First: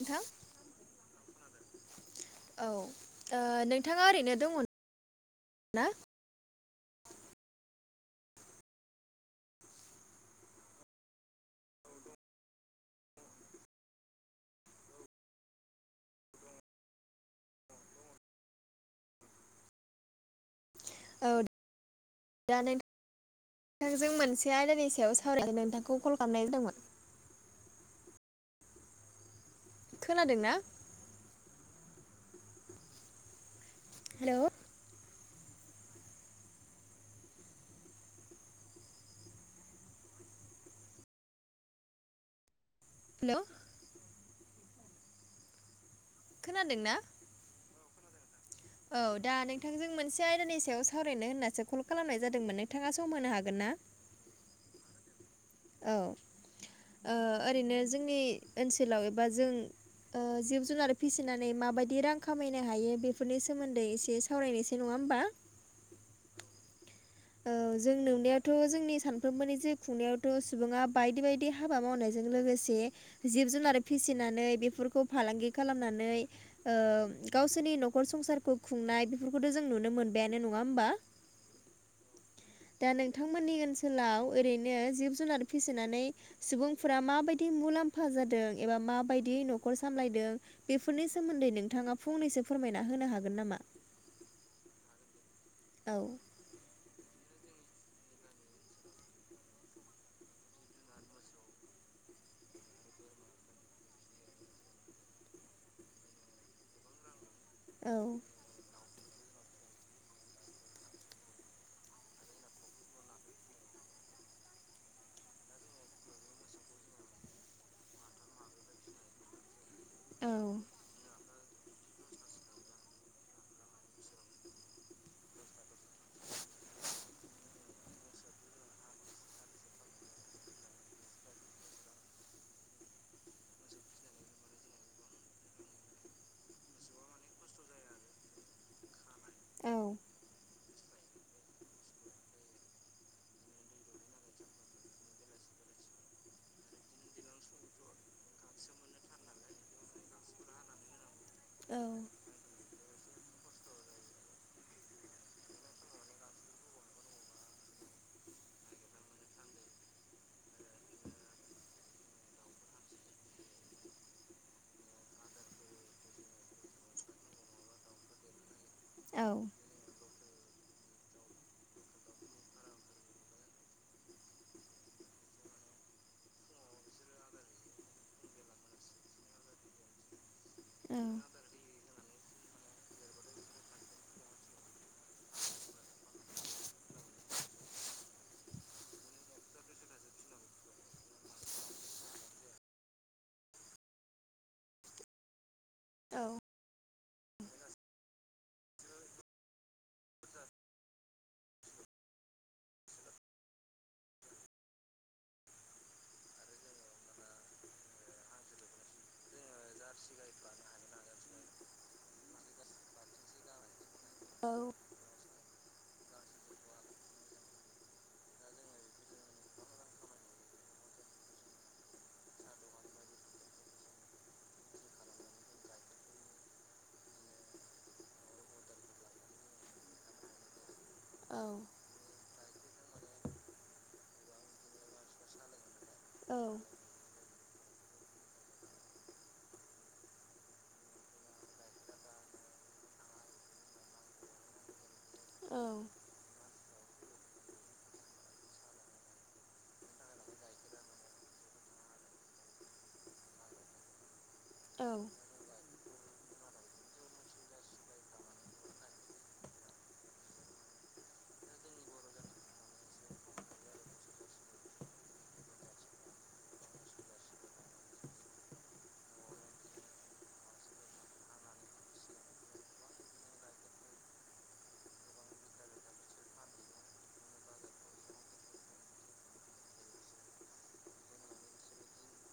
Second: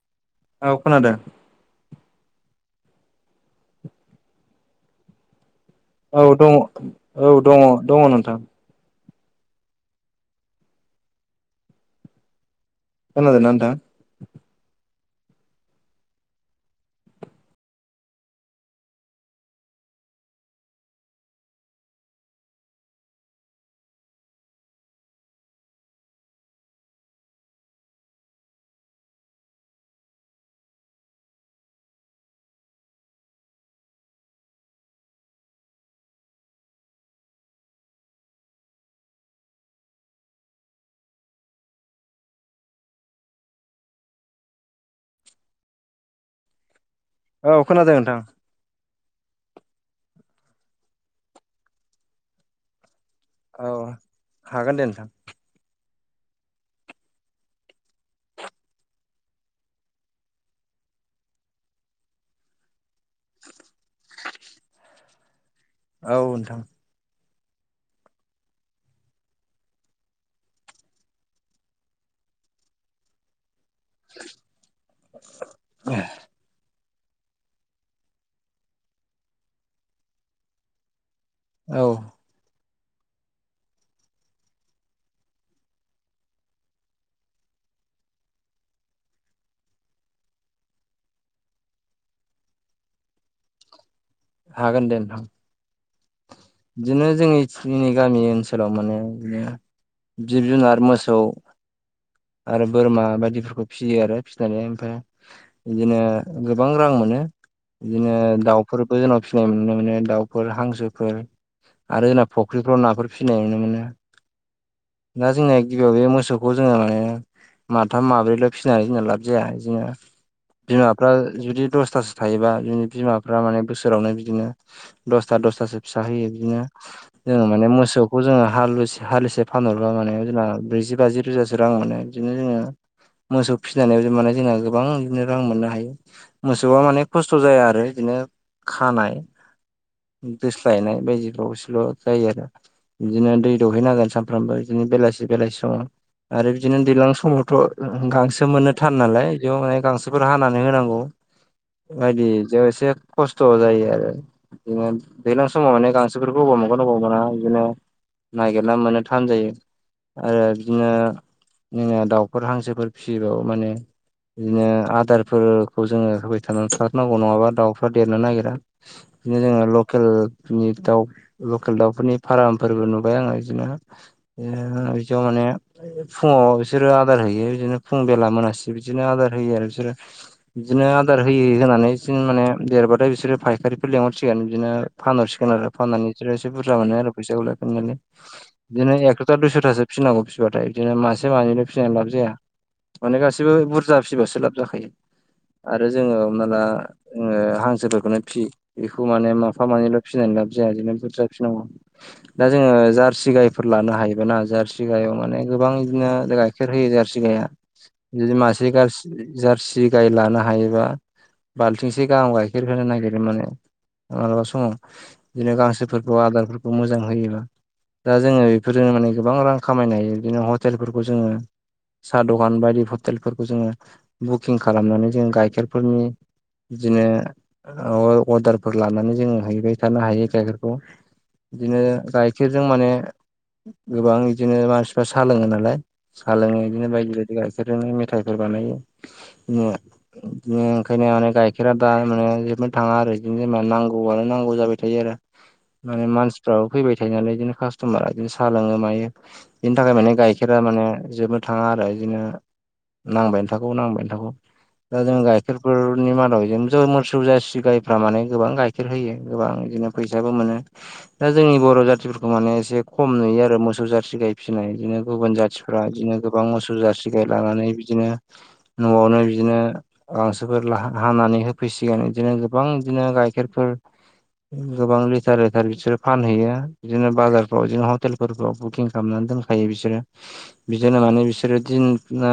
नोंथां औ खोनदो औ नोंथाङा ओरैनो दङ ना? औ दङ औ दङ दङ नोंथां। खोनादों ना नोंथां? औ दा नों नोंथांजों मोनसे आयदानि सायाव सावरायनो नोंथांखौ कल खालामनाय जादोंमोन। खोनादोंना? हेल'। हेल' खोनादोंना? औ खोनादों नोंथां। औ दा नोंथांजों मोनसे आयदानि सायाव सावरायनो होन्नासो कल खालामनाय जादोंमोन नोंथाङा सम होनो हा औ हागोन दे नोंथां। औ ओ ओरैनो जोंनि ओनसोलाव एबा जों ओ जिब जुनार फिसिनानै माबायदि रां खामायनो हायो बेफोरनि सोमोन्दै एसे सावरायनोसै नङा होमबा? औ नोंथां। औ जों नुनायावथ' जोंनि सानफ्रोमबोनि जे खुंनायावथ' सुबुङा बायदि-बायदि हाबा मावनायजों लोगोसे जिब जुनार फिसिनानै बेफोरखौ फालांगि खालामनानै ओ गावसोरनि न'खर संसारखौ खुंनाय बेफोरखौथ' जों नुनो मोनबायानो नङा होमबा। औ। दा नोंथांमोननि ओनसोलाव ओरैनो जिब जुनार फिसिनानै सुबुंफोरा माबायदि मुलाम्फा जादों एबा माबायदि न'खर सामलायदों बेफोरनि सोमोन्दै नोंथाङा फंनैसो फोरमायना होनो हागोन नामा? हागोन दे नोंथां। औ। बिदिनो जोंनि-जोंनि गामि ओनसोलाव माने बिदिनो जिब जुनार मोसौ आरो बोरमा बायदिखौबो फिसियो आरो फिसिनानै ओमफाय इदिनो गोबां रां मोनो। औ इदिनो दाउफोरबो जोंनाव फिसिनाय नुनो मोनो दाउफोर हांसोफोर आरो जोंना फुख्रिफ्राव नाफोर फिसिनाय नुनो मोनो। दा जोंनिया गिबियाव बे मोसौखौ जोङो माथाम माब्रैल' फिसि ना जोंना लाब जाया जोंना औ बिमाफ्रा जुदि दसथासो थायोबा बिनि बिमा फ्रा माने बोसोरावनो बिदिनो दसथा दसथासो फिसा होयो। इदिनो जोङो माने मोसौखौ जोङो हालुसे हालिसे फानहरबा माने जोंना ब्रैजि बाजि रोजासो रां मोनो। बिदिनो जोङो मोसौ फिसिनानैबो माने जोंना गोबां इदिनो रां मोननो हायो। मोसौआ माने खस्थ' जाया आरो बिदिनो खानाय दोस्लायनाय बायदि बावसोल' जायो आरो। बिदिनो दै दौहैनांगोन सानफ्रामबो बिदिनो बेलासि-बेलासि समाव। आरो बिदिनो दैलां समावथ' गांसो मोननो थान नालाय बेयाव माने गांसोफोर हानानै होनांगौ। बायदि जो से खस्थ' जायो आरो [unintelligible] दैलां समाव माने गांसो फोरखौ अबाव मोनगोन अबाव मोना बिदिनो नागिरना मोननो थान जायो आरो दिनो जोंना दाउफोर हांसोफोर फिसिबाबो माने इदिनो आदारफोरखौ जोङो होबाय था-थारनांगौ नङाबा दाउफ्रा देरनो नागिरा। औ बिदिनो जोङो लकेलनि दाउ लकेल दाउफोरनि फारामफोरबो नुबाय आङो इदिनो इदिनो बिदियाव माने फुङाव बिसोरो आदार होयो बिदिनो फुं बेला मोनासे बिदिनो आदार होयो आरो बिसोरो। बिदिनो औ आदार होयै-होयै होनानै बिदिनो माने देरबाथाय बिसोरो फायखारिफोर लिंहरसिगोन बिदिनो फानहरसिगोन आरो फाननानै बिसोरो एसे बुरजा मोनो आरो फैसाखौलाय [unintelligible] बिदिनो एक्स'था दुइस'थासो फिसिनांगौ फिसिबाथाय बिदिनो मासे मानैल' फिसिनानै लाब जाया। माने गासिबो बुरजा फिसिबासो लाब जाखायो। आरो जोङो औ हमनाला ओ हांसोफोरखौनो फि बेखौ माने माफा मानैल' फिनानै लाब जाया बिदिनो बुरजा फिनांगौ। दा जोङो जारसि गायफोर लानो हायोबा ना जारसि गायाव माने गोबां इदिनो गाय खेर होयो जारसि गाइआ जुदि मासे गार्सि जार्सि गाय लानो हायोबा बालथिंसे गाहाम गाइखेर होनो नागिरो माने मालाबा समाव बिदिनो गांसोफोरखौ आदारफोरखौ मोजां होयोबा। दा जोङो बेफोरजों माने गोबां रां खामायनो हायो बिदिनो हटेलफोरखौ जोङो सा दखान बायदि हटेलफोरखौ जोङो बुकिं खालामनानै जों गाइखेरफोरनि दिनो अर्डारफोर लानानै जोङो हैबाय थानो हायो। गाइखेरखौ बिदिनो गाइखेरजों माने गोबां इदिनो मानसिफ्रा सा लोङो नालाय सा लोङो बिदिनो बायदि बायदि गाइखेरजोंनो मेथाइफोर बानायो। बिदिनो ओंखायनो माने गाइखेरा दा माने जोबनो थाङा आरो बिदिनो जेनबा नांगौआनो नांगौ जाबाय थायो आरो माने मानसिफ्राबो फैबाय थायो नालाय बिदिनो कास्ट'मारा बिदिनो साहा लोङो मायो। बिनि थाखाय माने गाइखेरा माने जोबनो थाङा आरो इदिनो नांबायनो थागौ नांबायनो थागौ दा जों गाइ खेरफोरनि मादाव इदिनो [unintelligible] मोसौ जारसि गाइफोरा माने गोबां गाइखेर होयो गोबां बिदिनो फैसाबो मोनो दा जोंनि बर' जाथिफोरखौ माने एसे खम नुयो आरो मोसौ जारसि गाय फिसिनाय बिदिनो गुबुन जाथि फोरा बिदिनो गोबां मोसौ जारसि गाइ लानानै बिदिनो न'आवनो बिदिनो गांसोफोर ला हानानै होफैसिगोन इदिनो गोबां बिदिनो गाइखेरफोर गोबां लिटार लिटार बिसोरो फानहैयो बिदिनो बाजारफ्राव बिदिनो हटेलफोरफ्राव बुकिं खालामनानै दोन थायो बिसोरो बिदिनो माने बिसोरो दिन ओ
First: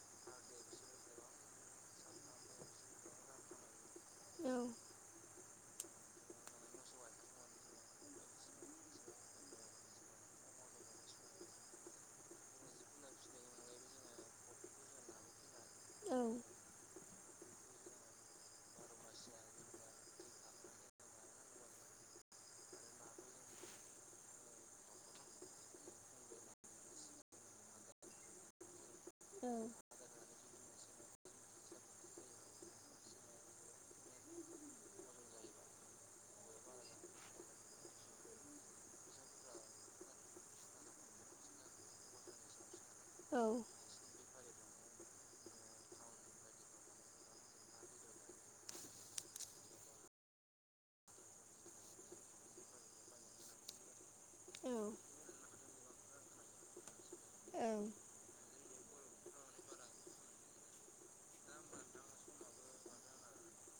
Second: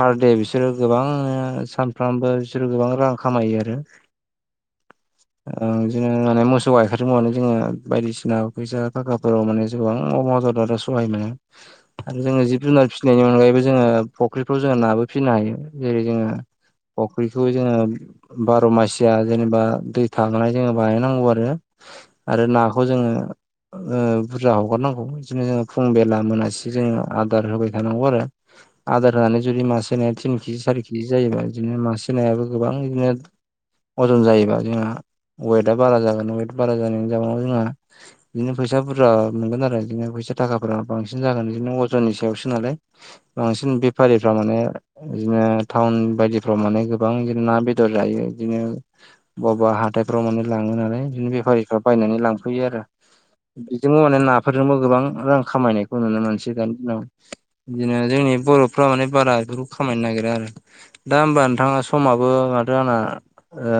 पार दे बिसोरो गोबां ओ सान फ्रामबो बिसोरो गोबां रां खामायो आरो औ ओ बिदिनो माने मोसौ गाइखारजों माने जोङो बायदिसिना फैसा थाखाफोराव माने [unintelligible] सहाय मोनो आरो जोङो जिब जुनार फिसिनायनि अनगायैबो जोङो फख्रिफ्राव जोङो नाबो फिनो हायो जेरै जोङो फुख्रिखौ जोङो बार' मासिया जेनेबा दै थाहांनाय जोङो बायनांगौ आरो आरो नाखौ जोङो ओ बुरजा हगारनांगौ इदिनो जोङो फुं बेला मोनासि जोङो आदार होबाय थानांगौ आरो आदार होनानै जुदि मासे नाया थिन किजि सारि केजि जायोबा बिदिनो मासे नायाबो गोबां बिदिनो अजन जायोबा जोंहा वेटआ बारा जागोन वेट बारा जानायनि जाउनाव जोंहा बिदिनो फैसा बुरजा मोनगोन आरो बिदिनो फैसा थाखाफोरा बांसिन जागोन बिदिनो अजननि सायावसो नालाय बांसिन बेफारिफ्रा माने बिदिनो टाउन बायदिफ्राव माने गोबां बिदिनो ना बेदर जायो बिदिनो बवा बवा हाथायफ्राव माने लाङो नालाय बिदिनो बेफारिफ्रा बायनानै लांफैयो आरो बेजोंबो माने नाफोरजोंबो गोबां रां खामायनायखौ नुनो मोनसै दानि दिनाव। बिदिनो जोंनि बर'फ्रा माने बारा बेफोरखौ खामायनो नागिरा आरो दा होमबा नोंथाङा समाबो माथो आंना ओ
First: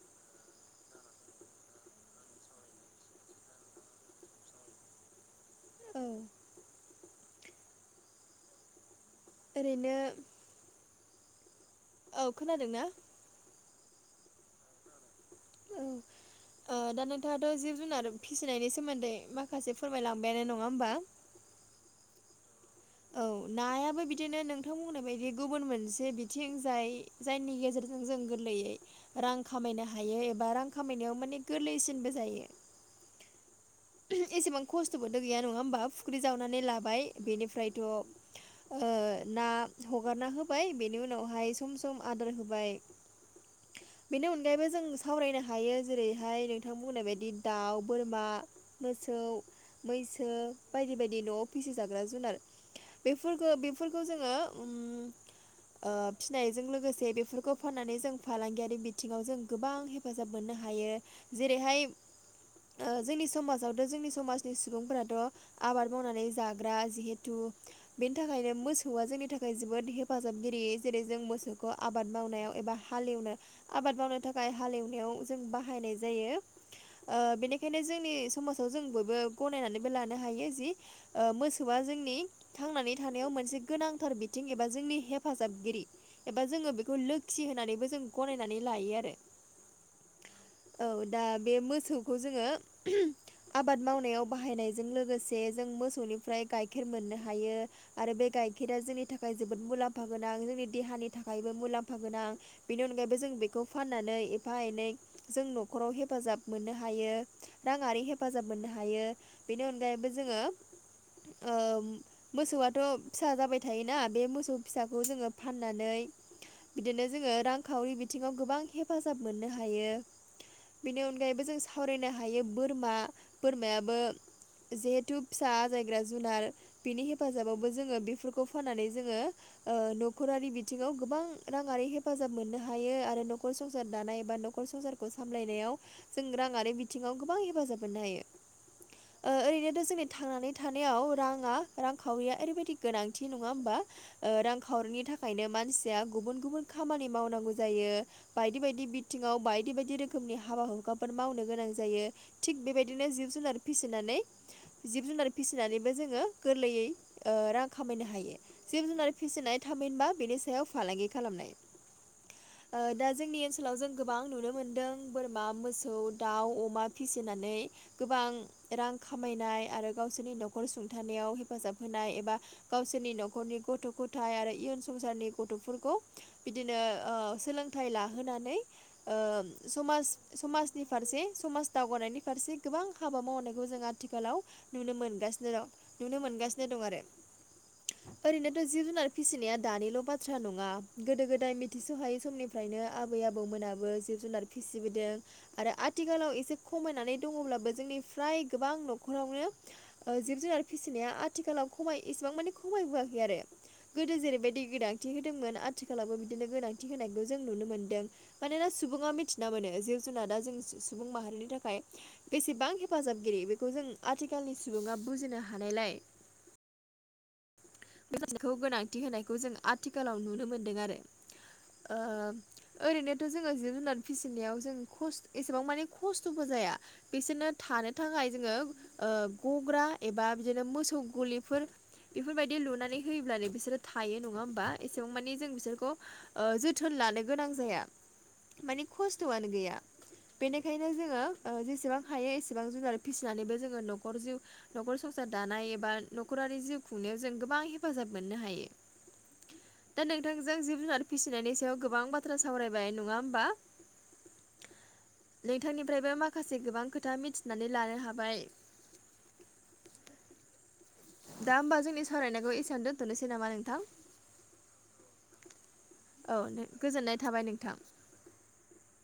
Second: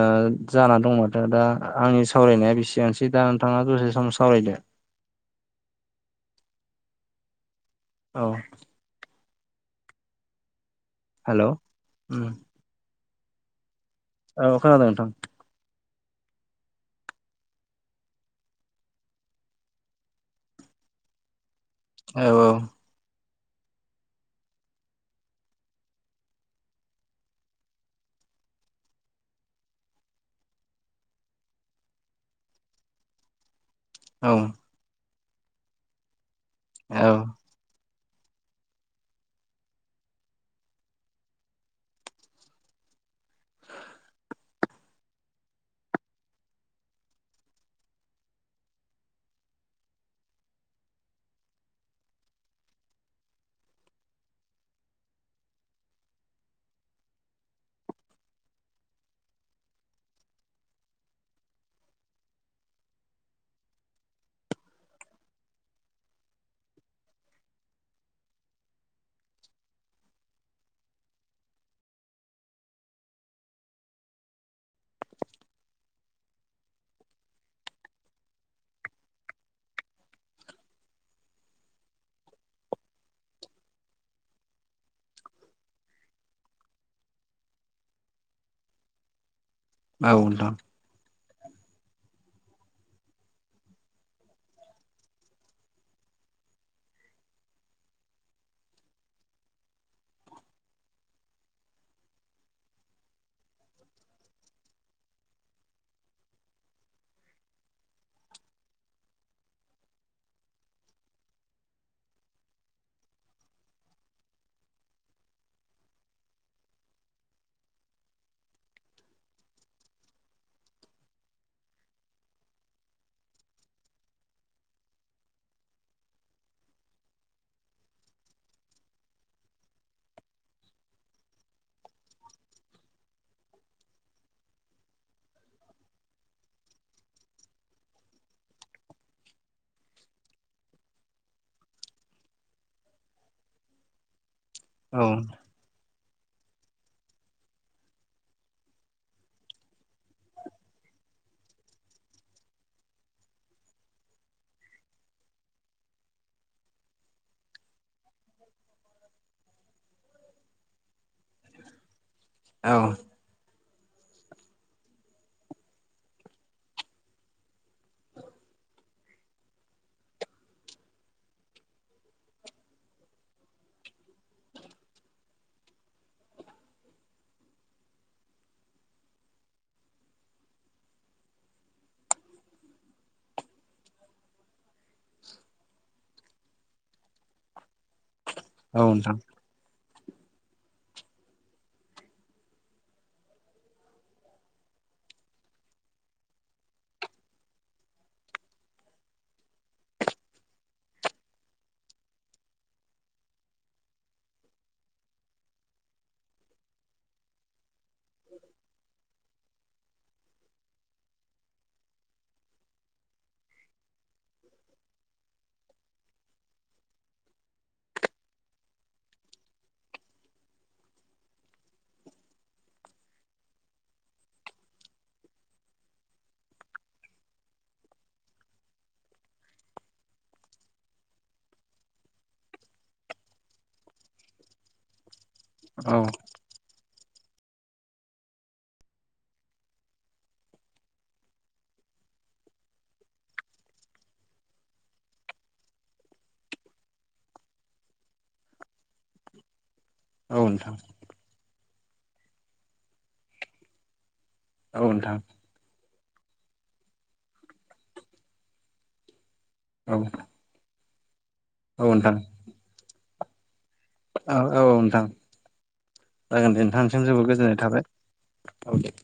जाना दंमोन। दा आंनि सावरायनाया बेसेयानोसै दा नोंथाङा दसे सम सावरायदो। औ औ ओरैनो हेल' उम औ खोनादों ना? औ खोनादों नोंथां। औ ओ दा नोंथाङाथ' जिब जुनार फिसिनायनि सोमोन्दै माखासे फोरमायलांबायानो। नङा होमबा? औ औ औ। नायाबो बिदिनो नोंथां बुंनाय बायदि गुबुन मोनसे बिथिं। जाय जायनि गेजेरजों जों गोरलैयै रां खामायनो हायो एबा रां खामायनायाव माने गोरलैसिनबो जायो। औ एसेबां खस्थ'बोथ' गैया नङा होमबा फुख्रि जावनानै लाबाय औ बेनिफ्रायथ' ना हगारना होबाय बेनि उनावहाय सम सम आदार होबाय औ। बेनि अनगायैबो जों सावरायनो हायो। जेरैहाय नोंथां बुंनाय बायदि दाउ, बोरमा, मोसौ, मैसो, बायदि बायदि न'आव फिसिजाग्रा जुनार बेफोरखौ बेफोरखौ जोङो फिनायजों लोगोसे बेफोरखौ फाननानै जों फालांगियारि बिथिङाव जों गोबां हेफाजाब मोननो हायो। जेरैहाय जोंनि समाजाव जोंनि समाजनि सुबुंफोराथ' आबाद मावनानै जाग्रा जिहेथु बेनि थाखायनो मोसौआ जोंनि थाखाय जोबोद हेफाजाबगिरि जेरै जों मोसौखौ आबाद मावनायाव एबा हालेवनो आबाद मावनो थाखाय हालेवनायाव जों बाहायनाय जायो। बेनिखायनो जोंनि समाजाव जों बयबो गनायनानैबो लानो हायो। जि मोसौआ जोंनि थांनानै थानायाव मोनसे गोनांथार बिथिं एबा जोंनि हेफाजाबगिरि एबा जोङो बेखौ लोखि होनानैबो जों गनायनानै लायो आरो। औ नोंथां। औ। दा बे मोसौखौ जोङो आबाद मावनायाव बाहायनायजों लोगोसे जों मोसौनिफ्राय गाइखेर मोननो हायो। आरो बे गाइखेरा जोंनि थाखाय जोबोद मुलाम्फा गोनां जोंनि देहानि थाखायबो मुलाम्फा गोनां। बेनि अनगायैबो जों बेखौ फाननानै एफा एनै जों न'खराव हेफाजाब मोननो हायो। राङारि हेफाजाब मोननो हायो। बेनि अनगायैबो जोङो ओ मोसौआथ फिसा जाबाय थायोना। बे मोसौ फिसाखौ जोङो फाननानै बिदिनो जोङो रांखावरि बिथिङाव गोबां हेफाजाब मोननो हायो। बेनि अनगायैबो जों सावरायनो हायो बोरमा बोरमायाबो जिहेथु फिसा आजायग्रा जुनार। बिनि हेफाजाबावबो जोङो बेफोरखौ फाननानै जोङो ओ नखरारि बिथिङाव गोबां राङारि हेफाजाब मोननो हायो। आरो नखर संसार दानाय एबा नखर संसार खौ सामलायनायाव जों रांआारि बिथिङाव गोबां हेफाजाब मोननो हायो। ओरैनोथ जोंनि थांनानै थानायाव राङा रांखावरिया ओरैबायदि गोनांथि नङा होमबा। ओ रांखावरिनि औ थाखायनो मानसिया गुबुन गुबुन खामानि मावनांगौ जायो। बायदि बायदि बिथिङाव बायदि बायदि रोखोमनि हाबा हुखाफोर मावनो गोनां जायो। थिग बे बायदिनो जिब जुनार फिसिनानै जिब जुनार फिसिनानैबो जोङो गोरलैयै ओ रां खामायनो हायो। जिब जुनार फिसिनाय। थामहिनबा बेनि सायाव फालांगि खालामनाय औ दा जोंनि ओ ओनसोलाव जों गोबां नुनो मोनदों। बोरमा, मोसौ, दाउ, अमा फिसिनानै गोबां रां खामायनाय आरो गावसोरनि नखर सुंथानायाव हेफाजाब होनाय एबा गावसोरनि नखरनि गथ' गथाय आरो इयुन संसारनि गथफोरखौ बिदिनो ओ सोलोंथाइ लाहोनानै ओ समाज समाजनि फारसे समाज दावगानायनि फारसे गोबां हाबा मावनायखौ जों आथिखालाव नुनो मोनगासिनो दं। नुनो मोनगासिनो दं आरो। ओरैनोथ औ जिब-जुनार नोंथां फिसिनाया दानिल' बा बाथ्रा नङा। गोदो गोदाइ मिथिस'हायै समनिफ्रायनो आबै आबौमोनाबो जिब-जुनार फिसिबोदों। आरो आथिखालाव एसे खमायनानै दङब्लाबो जोंनि फ्राय गोबां नखरावनो जिब-जुनार फिसिनाया आथिखालाव खमाय इसेबां माने खमायबोआखै आरो। गोदो जेरैबायदि गोनांथि होदोंमोन। आथिखालावबो बिदिनो गोनांथि होनायखौ जों नुनो मोन्दों। मानोना सुबुङा मिथिना मोनो जिब-जुनादा जों सुबुं माहारिनि थाखाय बेसेबां हेफाजाबगिरि बेखौ जों आथिखालनि सुबुङा बुजिनो हानायलाय [inaudible] [unintelligible] गोनांथि होनायखौ जों आथिखालाव नुनो मोनदों आरो ओ ओरैनोथ' जोङो जिब जुनार फिसिनायाव जों खस एसेबां माने खस थबो जाया बिसोरनो थानो थाखाय जोङो ओ गग्रा एबा बिदिनो मोसौ गलिफोर बेफोरबायदि लुनानै होयोब्लानो बिसोरो थायो नङा होमबा एसेबां मानि जों बिसोरखौ औ ओ जोथोन लानो गोनां जाया मानि खस्थआनो गैया बेनिखाय जोङो ओ जेसेबां हायो एसेबां जुनार फिसिनानैबो जोङो नखर जिउ नखर संसार दानाय एबा न'खरारि जिउ खुंनायाव जों गोबां हेफाजाब मोननो हायो दा औ नोंथांजों नोंथां जिब जुनार फिसिनायनि सायाव गोबां बाथ्रा सावरायबाय नङा होमबा औ नोंथां नोंथांनिफ्रायबो माखासे गोबां खोथा मिथिनानै लानो हाबाय औ दा होम्बा औ जोंनि नोंथां सावरायनायखौ इसेयावनो दोनथनोसै नामा नोंथां औ औ नोंथां जागोन दे नोंथांसिम जोबोद गोजोननाय थाबाय औ दे